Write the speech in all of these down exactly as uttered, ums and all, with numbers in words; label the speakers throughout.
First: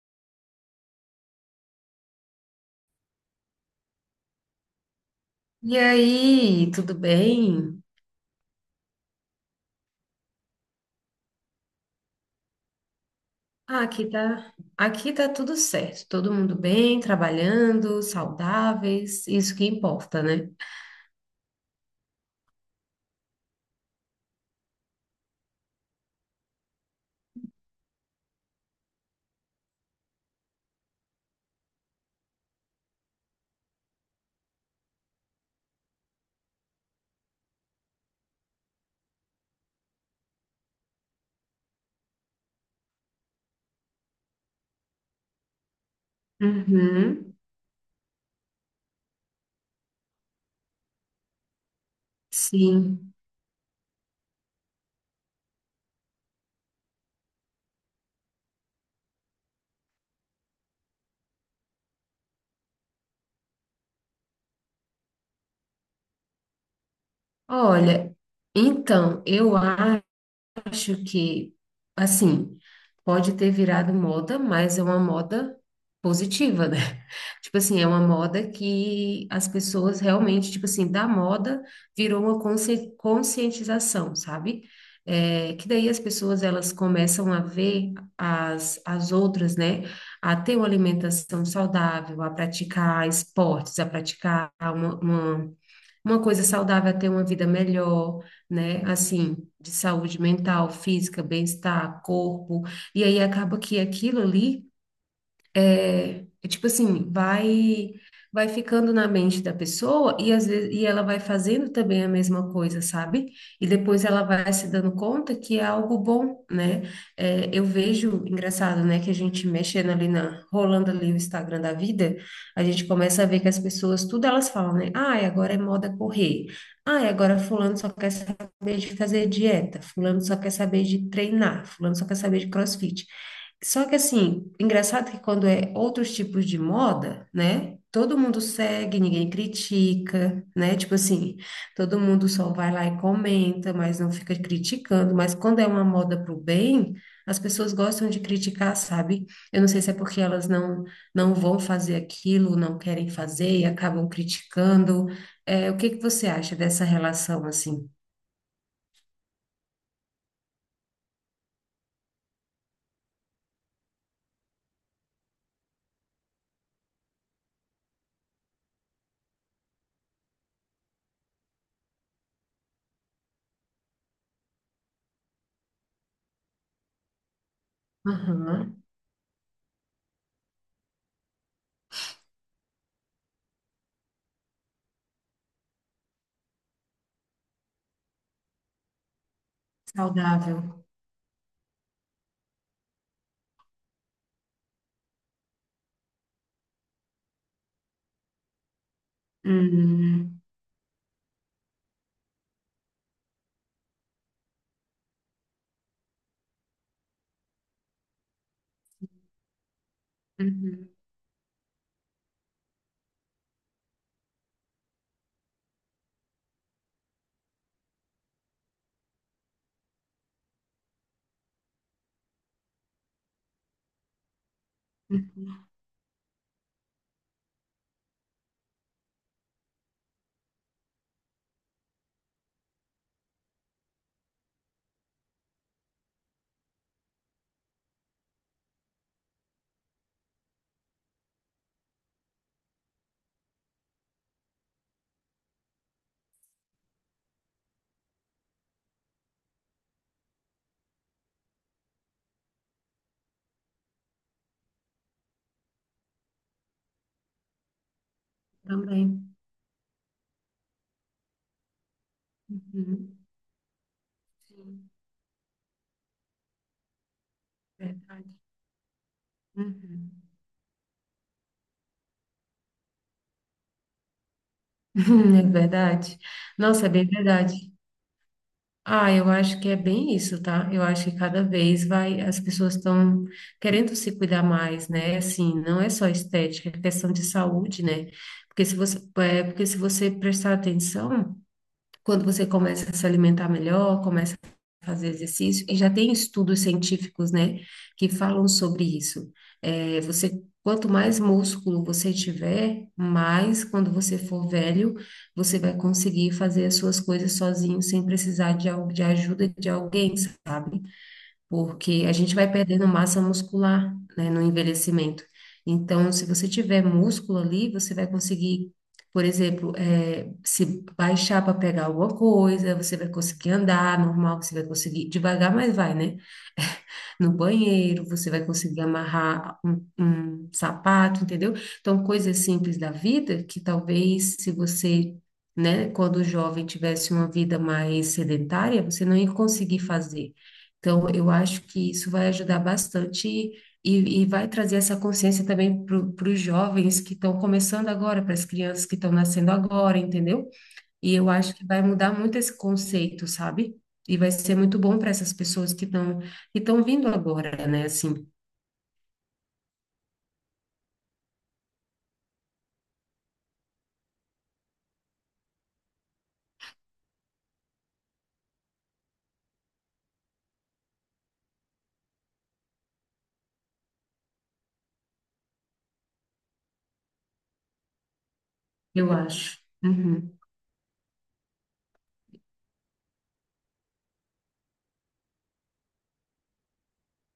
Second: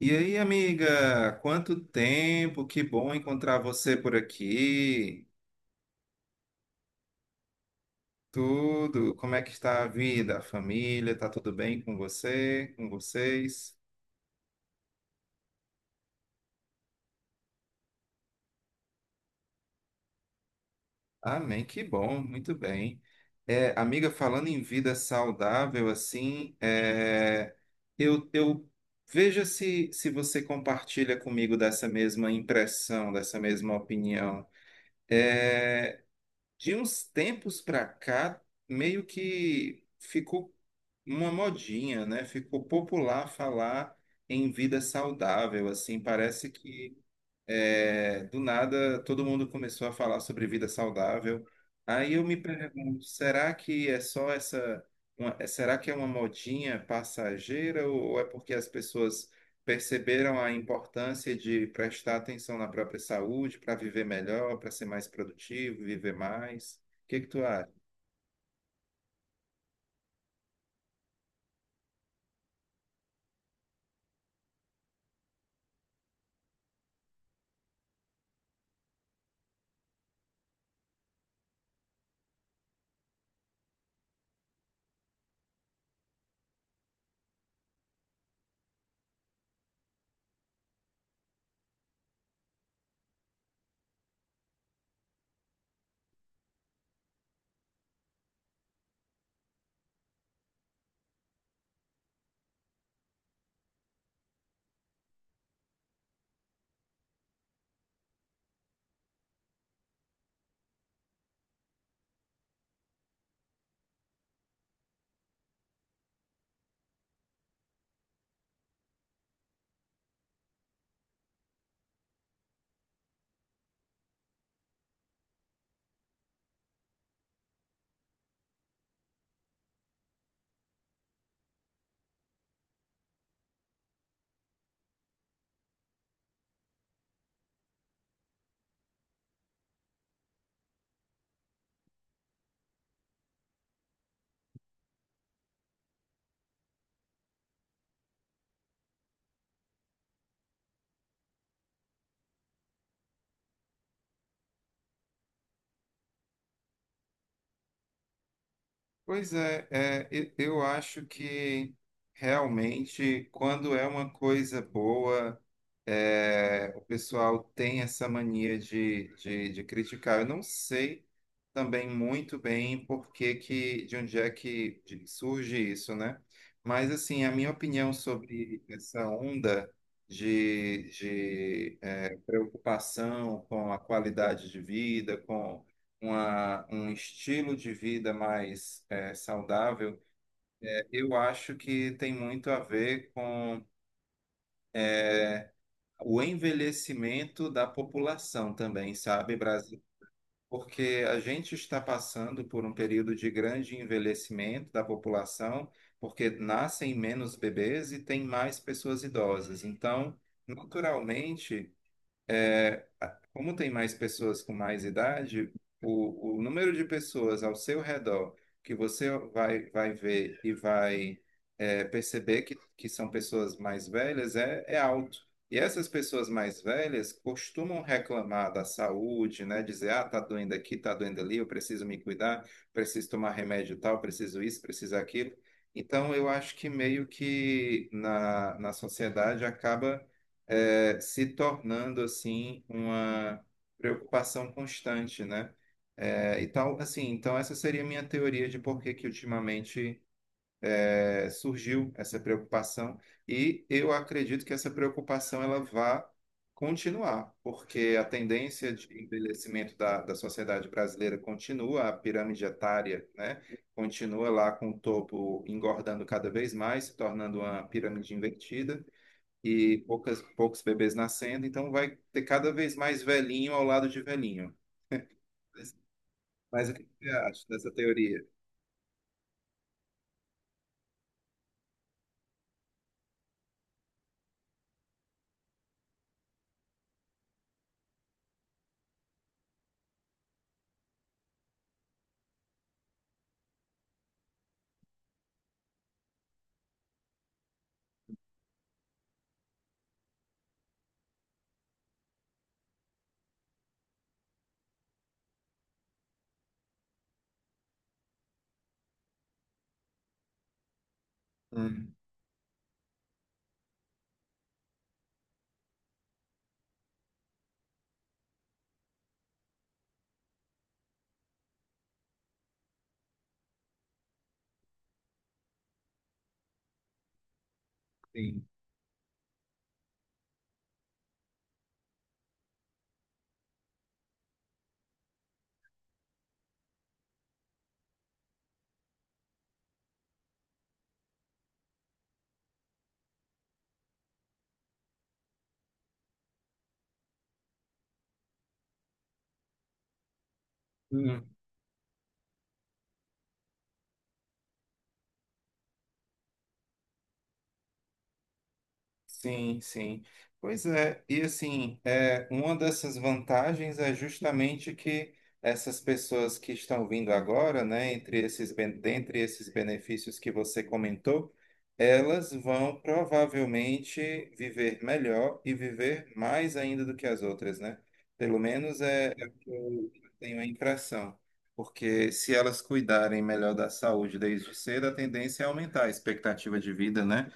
Speaker 1: E aí, amiga, quanto tempo, que bom encontrar você por aqui.
Speaker 2: E aí, tudo bem?
Speaker 1: Tudo, como é que está a vida, a família, tá tudo bem com você, com vocês?
Speaker 2: Ah, aqui tá, aqui tá tudo certo. Todo mundo bem, trabalhando, saudáveis, isso que importa, né?
Speaker 1: Amém, que bom, muito bem. É, amiga, falando em vida saudável, assim, é, eu, eu veja se, se você compartilha comigo dessa mesma impressão, dessa mesma opinião. De uns tempos para cá, meio que ficou uma modinha, né? Ficou popular falar em vida saudável, assim, parece que
Speaker 2: Uhum,
Speaker 1: é, do nada todo mundo começou a falar sobre vida saudável. Aí eu me pergunto,
Speaker 2: sim.
Speaker 1: será que é só essa, uma- é- será que é uma modinha passageira ou ou é porque as pessoas perceberam a importância de prestar atenção na própria saúde para viver melhor, para ser mais produtivo, viver mais? O que que tu acha?
Speaker 2: Olha, então, eu acho que, assim, pode ter virado moda, mas é uma moda positiva, né? Tipo assim, é uma moda que as pessoas realmente, tipo assim, da moda virou uma consci- conscientização, sabe? É, que daí as pessoas elas começam a ver as, as outras, né? A ter uma alimentação saudável, a praticar esportes, a praticar uma, uma uma coisa saudável é ter uma vida melhor, né? Assim, de saúde mental, física, bem-estar, corpo. E aí acaba que aquilo ali é, é tipo assim, vai vai ficando na mente da pessoa e às vezes e ela vai fazendo também a mesma coisa, sabe? E depois ela vai se dando conta que é algo bom, né? É, eu vejo, engraçado, né, que a gente mexendo ali na, rolando ali o Instagram da vida, a gente começa a ver que as pessoas, tudo elas falam, né? Ai, agora é moda correr. Ai, agora fulano só quer saber de fazer dieta, fulano só quer saber de treinar, fulano só quer saber de crossfit. Só que assim, engraçado que quando é outros tipos de moda, né? Todo mundo segue, ninguém critica, né? Tipo assim, todo mundo só vai lá e comenta, mas não fica criticando. Mas quando é uma moda pro bem, as pessoas gostam de criticar, sabe? Eu não sei se é porque elas não não vão fazer aquilo, não querem fazer e acabam criticando. É, o que que você acha dessa relação assim?
Speaker 1: Pois é, é, e- eu acho que realmente quando é uma coisa boa, é, o pessoal tem essa mania de, de, de criticar. Eu não sei também muito bem por que que, de onde é que de- surge isso, né? Mas assim, a minha opinião sobre
Speaker 2: Aham.
Speaker 1: essa onda de, de é, preocupação com a qualidade de vida, com uma, um estilo de vida mais é saudável,
Speaker 2: Saudável.
Speaker 1: é, eu acho que tem muito a ver com o envelhecimento da população também, sabe, Brasil?
Speaker 2: Hum,
Speaker 1: Porque a gente está passando por um período de grande envelhecimento da população, porque nascem menos bebês e tem mais pessoas idosas. Então,
Speaker 2: uhum,
Speaker 1: naturalmente, como tem mais pessoas com mais idade, o, o número de pessoas ao seu redor que você vai, vai ver e vai é, perceber que, que são pessoas mais velhas é, é alto.
Speaker 2: uhum,
Speaker 1: E essas pessoas mais velhas costumam reclamar da saúde, né? Dizer, ah, tá doendo aqui, tá doendo ali, eu preciso me cuidar, preciso tomar remédio tal, preciso isso, preciso aquilo. Então, eu acho que meio que na, na sociedade acaba é, se tornando assim uma preocupação constante, né? É, e tal, assim, então essa seria a minha teoria de por que que ultimamente é, surgiu essa preocupação e eu acredito que essa preocupação ela vá continuar, porque a tendência de
Speaker 2: também.
Speaker 1: envelhecimento da, da sociedade brasileira continua, a pirâmide etária,
Speaker 2: Uhum.
Speaker 1: né, continua lá com o
Speaker 2: Sim,
Speaker 1: topo engordando cada vez mais, se tornando uma pirâmide
Speaker 2: verdade.
Speaker 1: invertida e
Speaker 2: Uhum.
Speaker 1: poucas, poucos bebês nascendo, então vai ter cada vez mais velhinho ao lado de velhinho.
Speaker 2: É verdade.
Speaker 1: Mas o que
Speaker 2: Nossa, é bem
Speaker 1: você acha dessa
Speaker 2: verdade.
Speaker 1: teoria?
Speaker 2: Ah, eu acho que é bem isso, tá? Eu acho que cada vez vai, as pessoas estão querendo se cuidar mais, né? Assim, não é só estética, é questão de saúde, né? Porque se você, é, porque se você prestar atenção, quando você começa a se alimentar melhor, começa a fazer exercício, e já tem estudos científicos, né, que falam sobre isso. É, você, quanto mais músculo você tiver, mais quando você for velho, você vai conseguir fazer as suas coisas sozinho, sem precisar de, al- de ajuda de alguém, sabe?
Speaker 1: Hum,
Speaker 2: Porque a gente vai perdendo massa muscular, né, no envelhecimento. Então, se você tiver músculo ali, você vai conseguir, por exemplo, eh, se baixar para pegar alguma coisa, você vai conseguir andar normal, você vai conseguir devagar, mas vai, né? No banheiro, você vai conseguir amarrar um, um sapato, entendeu? Então, coisas simples da vida que talvez se você, né, quando jovem tivesse uma vida mais sedentária, você não ia conseguir fazer. Então, eu acho que isso vai ajudar bastante e, e vai trazer essa consciência também para os jovens que estão começando agora, para as crianças que estão nascendo agora, entendeu? E
Speaker 1: sim.
Speaker 2: eu acho que vai mudar muito esse conceito, sabe? E vai ser muito bom para essas pessoas que estão que estão vindo agora, né? Assim,
Speaker 1: Sim, sim. Pois é, e assim, é, uma dessas vantagens é justamente que essas pessoas que estão vindo agora, né, entre esses, ben- dentre esses benefícios que você comentou, elas vão provavelmente viver melhor e viver mais ainda do que as outras, né? Pelo menos
Speaker 2: eu
Speaker 1: é, é o que
Speaker 2: acho.
Speaker 1: eu
Speaker 2: Uhum.
Speaker 1: tenho a impressão. Porque se elas cuidarem melhor da saúde desde cedo, a tendência é aumentar a expectativa de vida, né?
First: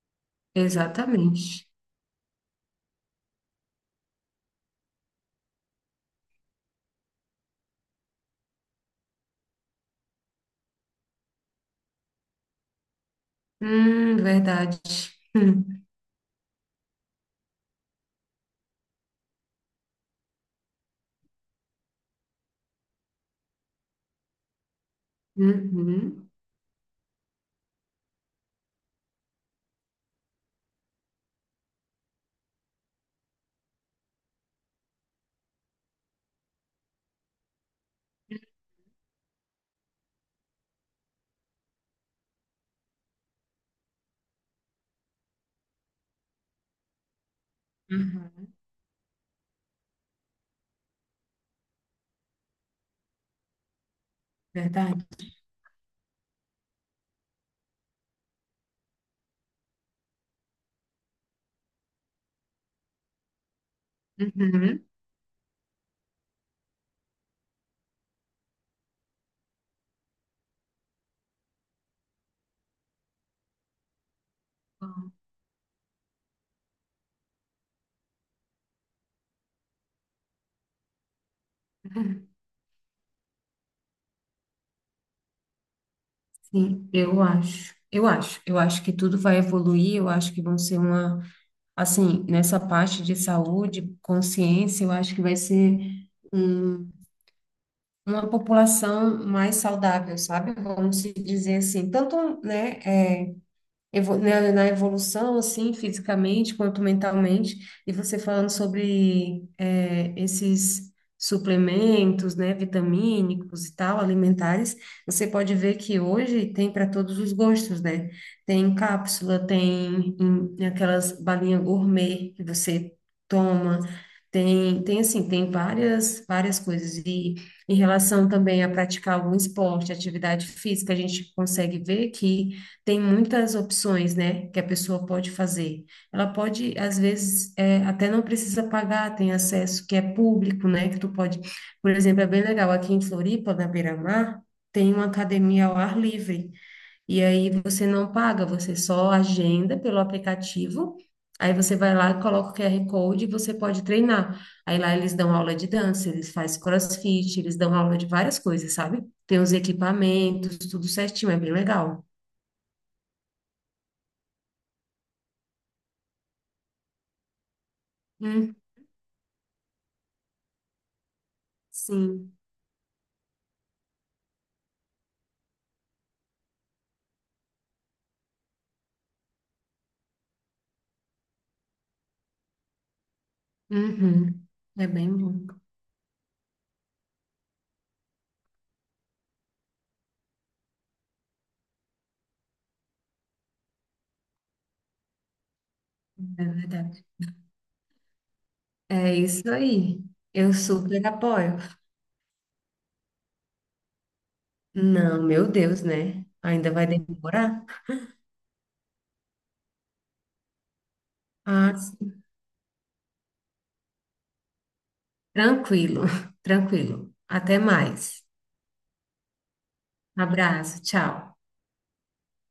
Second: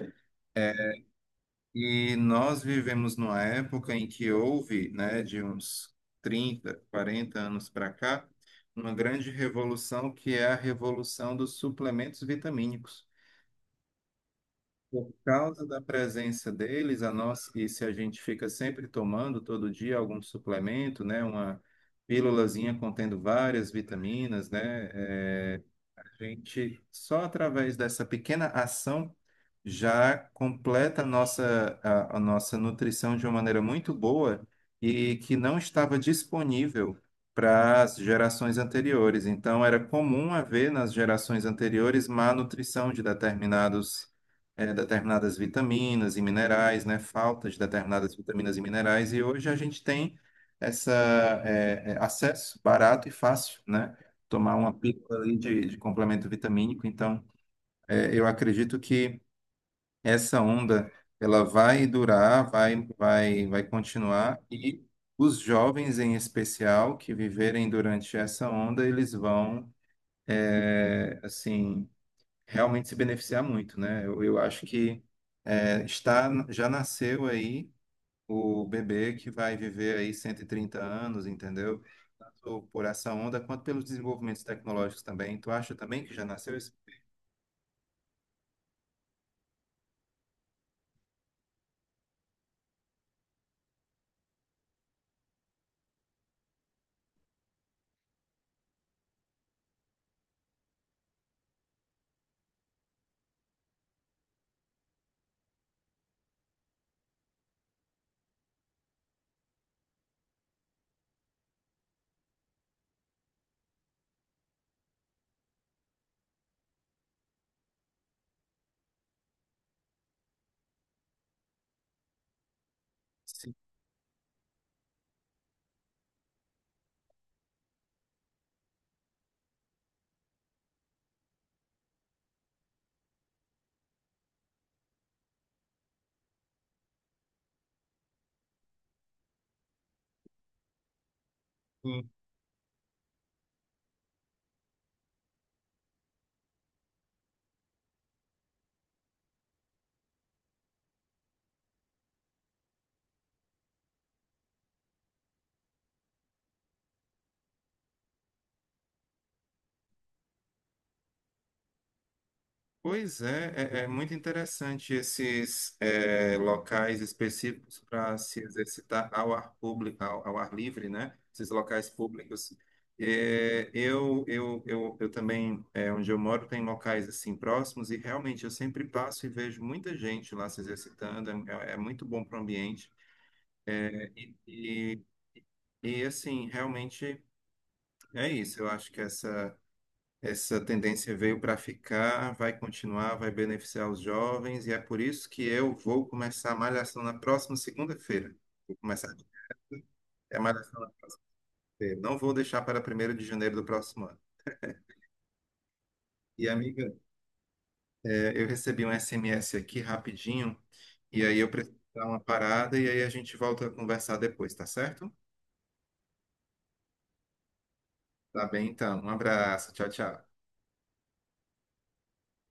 Speaker 2: Exatamente.
Speaker 1: E nós vivemos numa época em que houve, né, de uns trinta, quarenta anos para cá, uma grande revolução que é a revolução dos suplementos vitamínicos.
Speaker 2: Hum, verdade.
Speaker 1: Por causa da
Speaker 2: Hum.
Speaker 1: presença deles, a nós, e se a gente fica sempre tomando todo dia algum suplemento, né, uma pílulazinha contendo várias vitaminas, né, eh, a
Speaker 2: Uhum.
Speaker 1: gente, só através dessa pequena ação, já completa a nossa, a, a nossa nutrição de uma maneira muito boa e que não estava disponível para as gerações anteriores. Então, era comum haver nas gerações anteriores má nutrição de determinados, eh, determinadas vitaminas e minerais, né? Falta de determinadas
Speaker 2: Uhum.
Speaker 1: vitaminas e minerais. E hoje a gente tem essa, eh, eh, acesso barato e fácil, né? Tomar uma
Speaker 2: Verdade.
Speaker 1: pílula ali de, de complemento vitamínico. Então, é, eu acredito que essa onda ela vai durar, vai, vai, vai continuar e
Speaker 2: Uhum.
Speaker 1: os jovens em especial que viverem durante essa onda, eles vão é, assim realmente se beneficiar muito, né? Eu, eu acho que é, está já nasceu aí o bebê que vai viver aí cento e trinta anos, entendeu? Tanto por essa onda quanto pelos desenvolvimentos tecnológicos também. Tu acha também que já nasceu esse?
Speaker 2: Sim, eu acho. Eu acho. Eu acho que tudo vai evoluir. Eu acho que vão ser uma, assim, nessa parte de saúde, consciência, eu acho que vai ser um uma população mais saudável, sabe? Vamos se dizer assim, tanto, né, evo- né, na evolução, assim, fisicamente quanto mentalmente, e você falando sobre é, esses suplementos, né, vitamínicos e tal, alimentares, você pode ver que hoje tem para todos os gostos, né? Tem cápsula, tem em- aquelas balinhas gourmet que você toma, tem, tem assim, tem várias, várias coisas. E em relação também a praticar algum esporte, atividade física, a gente consegue ver que tem muitas opções, né, que a pessoa pode fazer. Ela pode, às vezes, é, até não precisa pagar, tem acesso que é público, né, que tu pode, por
Speaker 1: Sim.
Speaker 2: exemplo, é bem legal, aqui em Floripa, na Beira-Mar, tem uma academia ao ar livre, e aí você não paga, você só agenda pelo aplicativo, aí você vai lá, coloca o Q R Code e você pode treinar. Aí lá eles dão aula de dança, eles fazem crossfit, eles dão aula de várias coisas, sabe? Tem os equipamentos, tudo certinho, é bem legal.
Speaker 1: Pois é, é, é muito interessante esses é, locais específicos para se exercitar ao ar público, ao, ao ar livre, né? Esses locais
Speaker 2: Sim.
Speaker 1: públicos. É, eu, eu, eu, eu também, é, onde eu moro, tem locais assim próximos e realmente eu sempre passo e vejo muita gente lá se exercitando. É, é muito bom para o ambiente. É, e,
Speaker 2: Uhum. É
Speaker 1: e-
Speaker 2: bem bom,
Speaker 1: E assim, realmente é isso. Eu acho que essa, essa tendência veio para ficar, vai continuar, vai beneficiar os jovens, e é por isso que eu vou
Speaker 2: é
Speaker 1: começar a malhação
Speaker 2: verdade.
Speaker 1: na próxima segunda-feira. Vou começar.
Speaker 2: É isso aí.
Speaker 1: É a
Speaker 2: Eu
Speaker 1: malhação na
Speaker 2: super
Speaker 1: segunda
Speaker 2: apoio.
Speaker 1: feira. Não vou deixar para primeiro de janeiro do próximo ano.
Speaker 2: Não, meu Deus, né?
Speaker 1: E,
Speaker 2: Ainda vai
Speaker 1: amiga,
Speaker 2: demorar?
Speaker 1: é, eu recebi um S M S aqui rapidinho, e aí eu
Speaker 2: Ah,
Speaker 1: preciso dar uma
Speaker 2: sim.
Speaker 1: parada, e aí a gente volta a conversar depois, tá certo?
Speaker 2: Tranquilo, tranquilo. Até mais.
Speaker 1: Tá bem, então. Um abraço. Tchau, tchau.
Speaker 2: Abraço, tchau.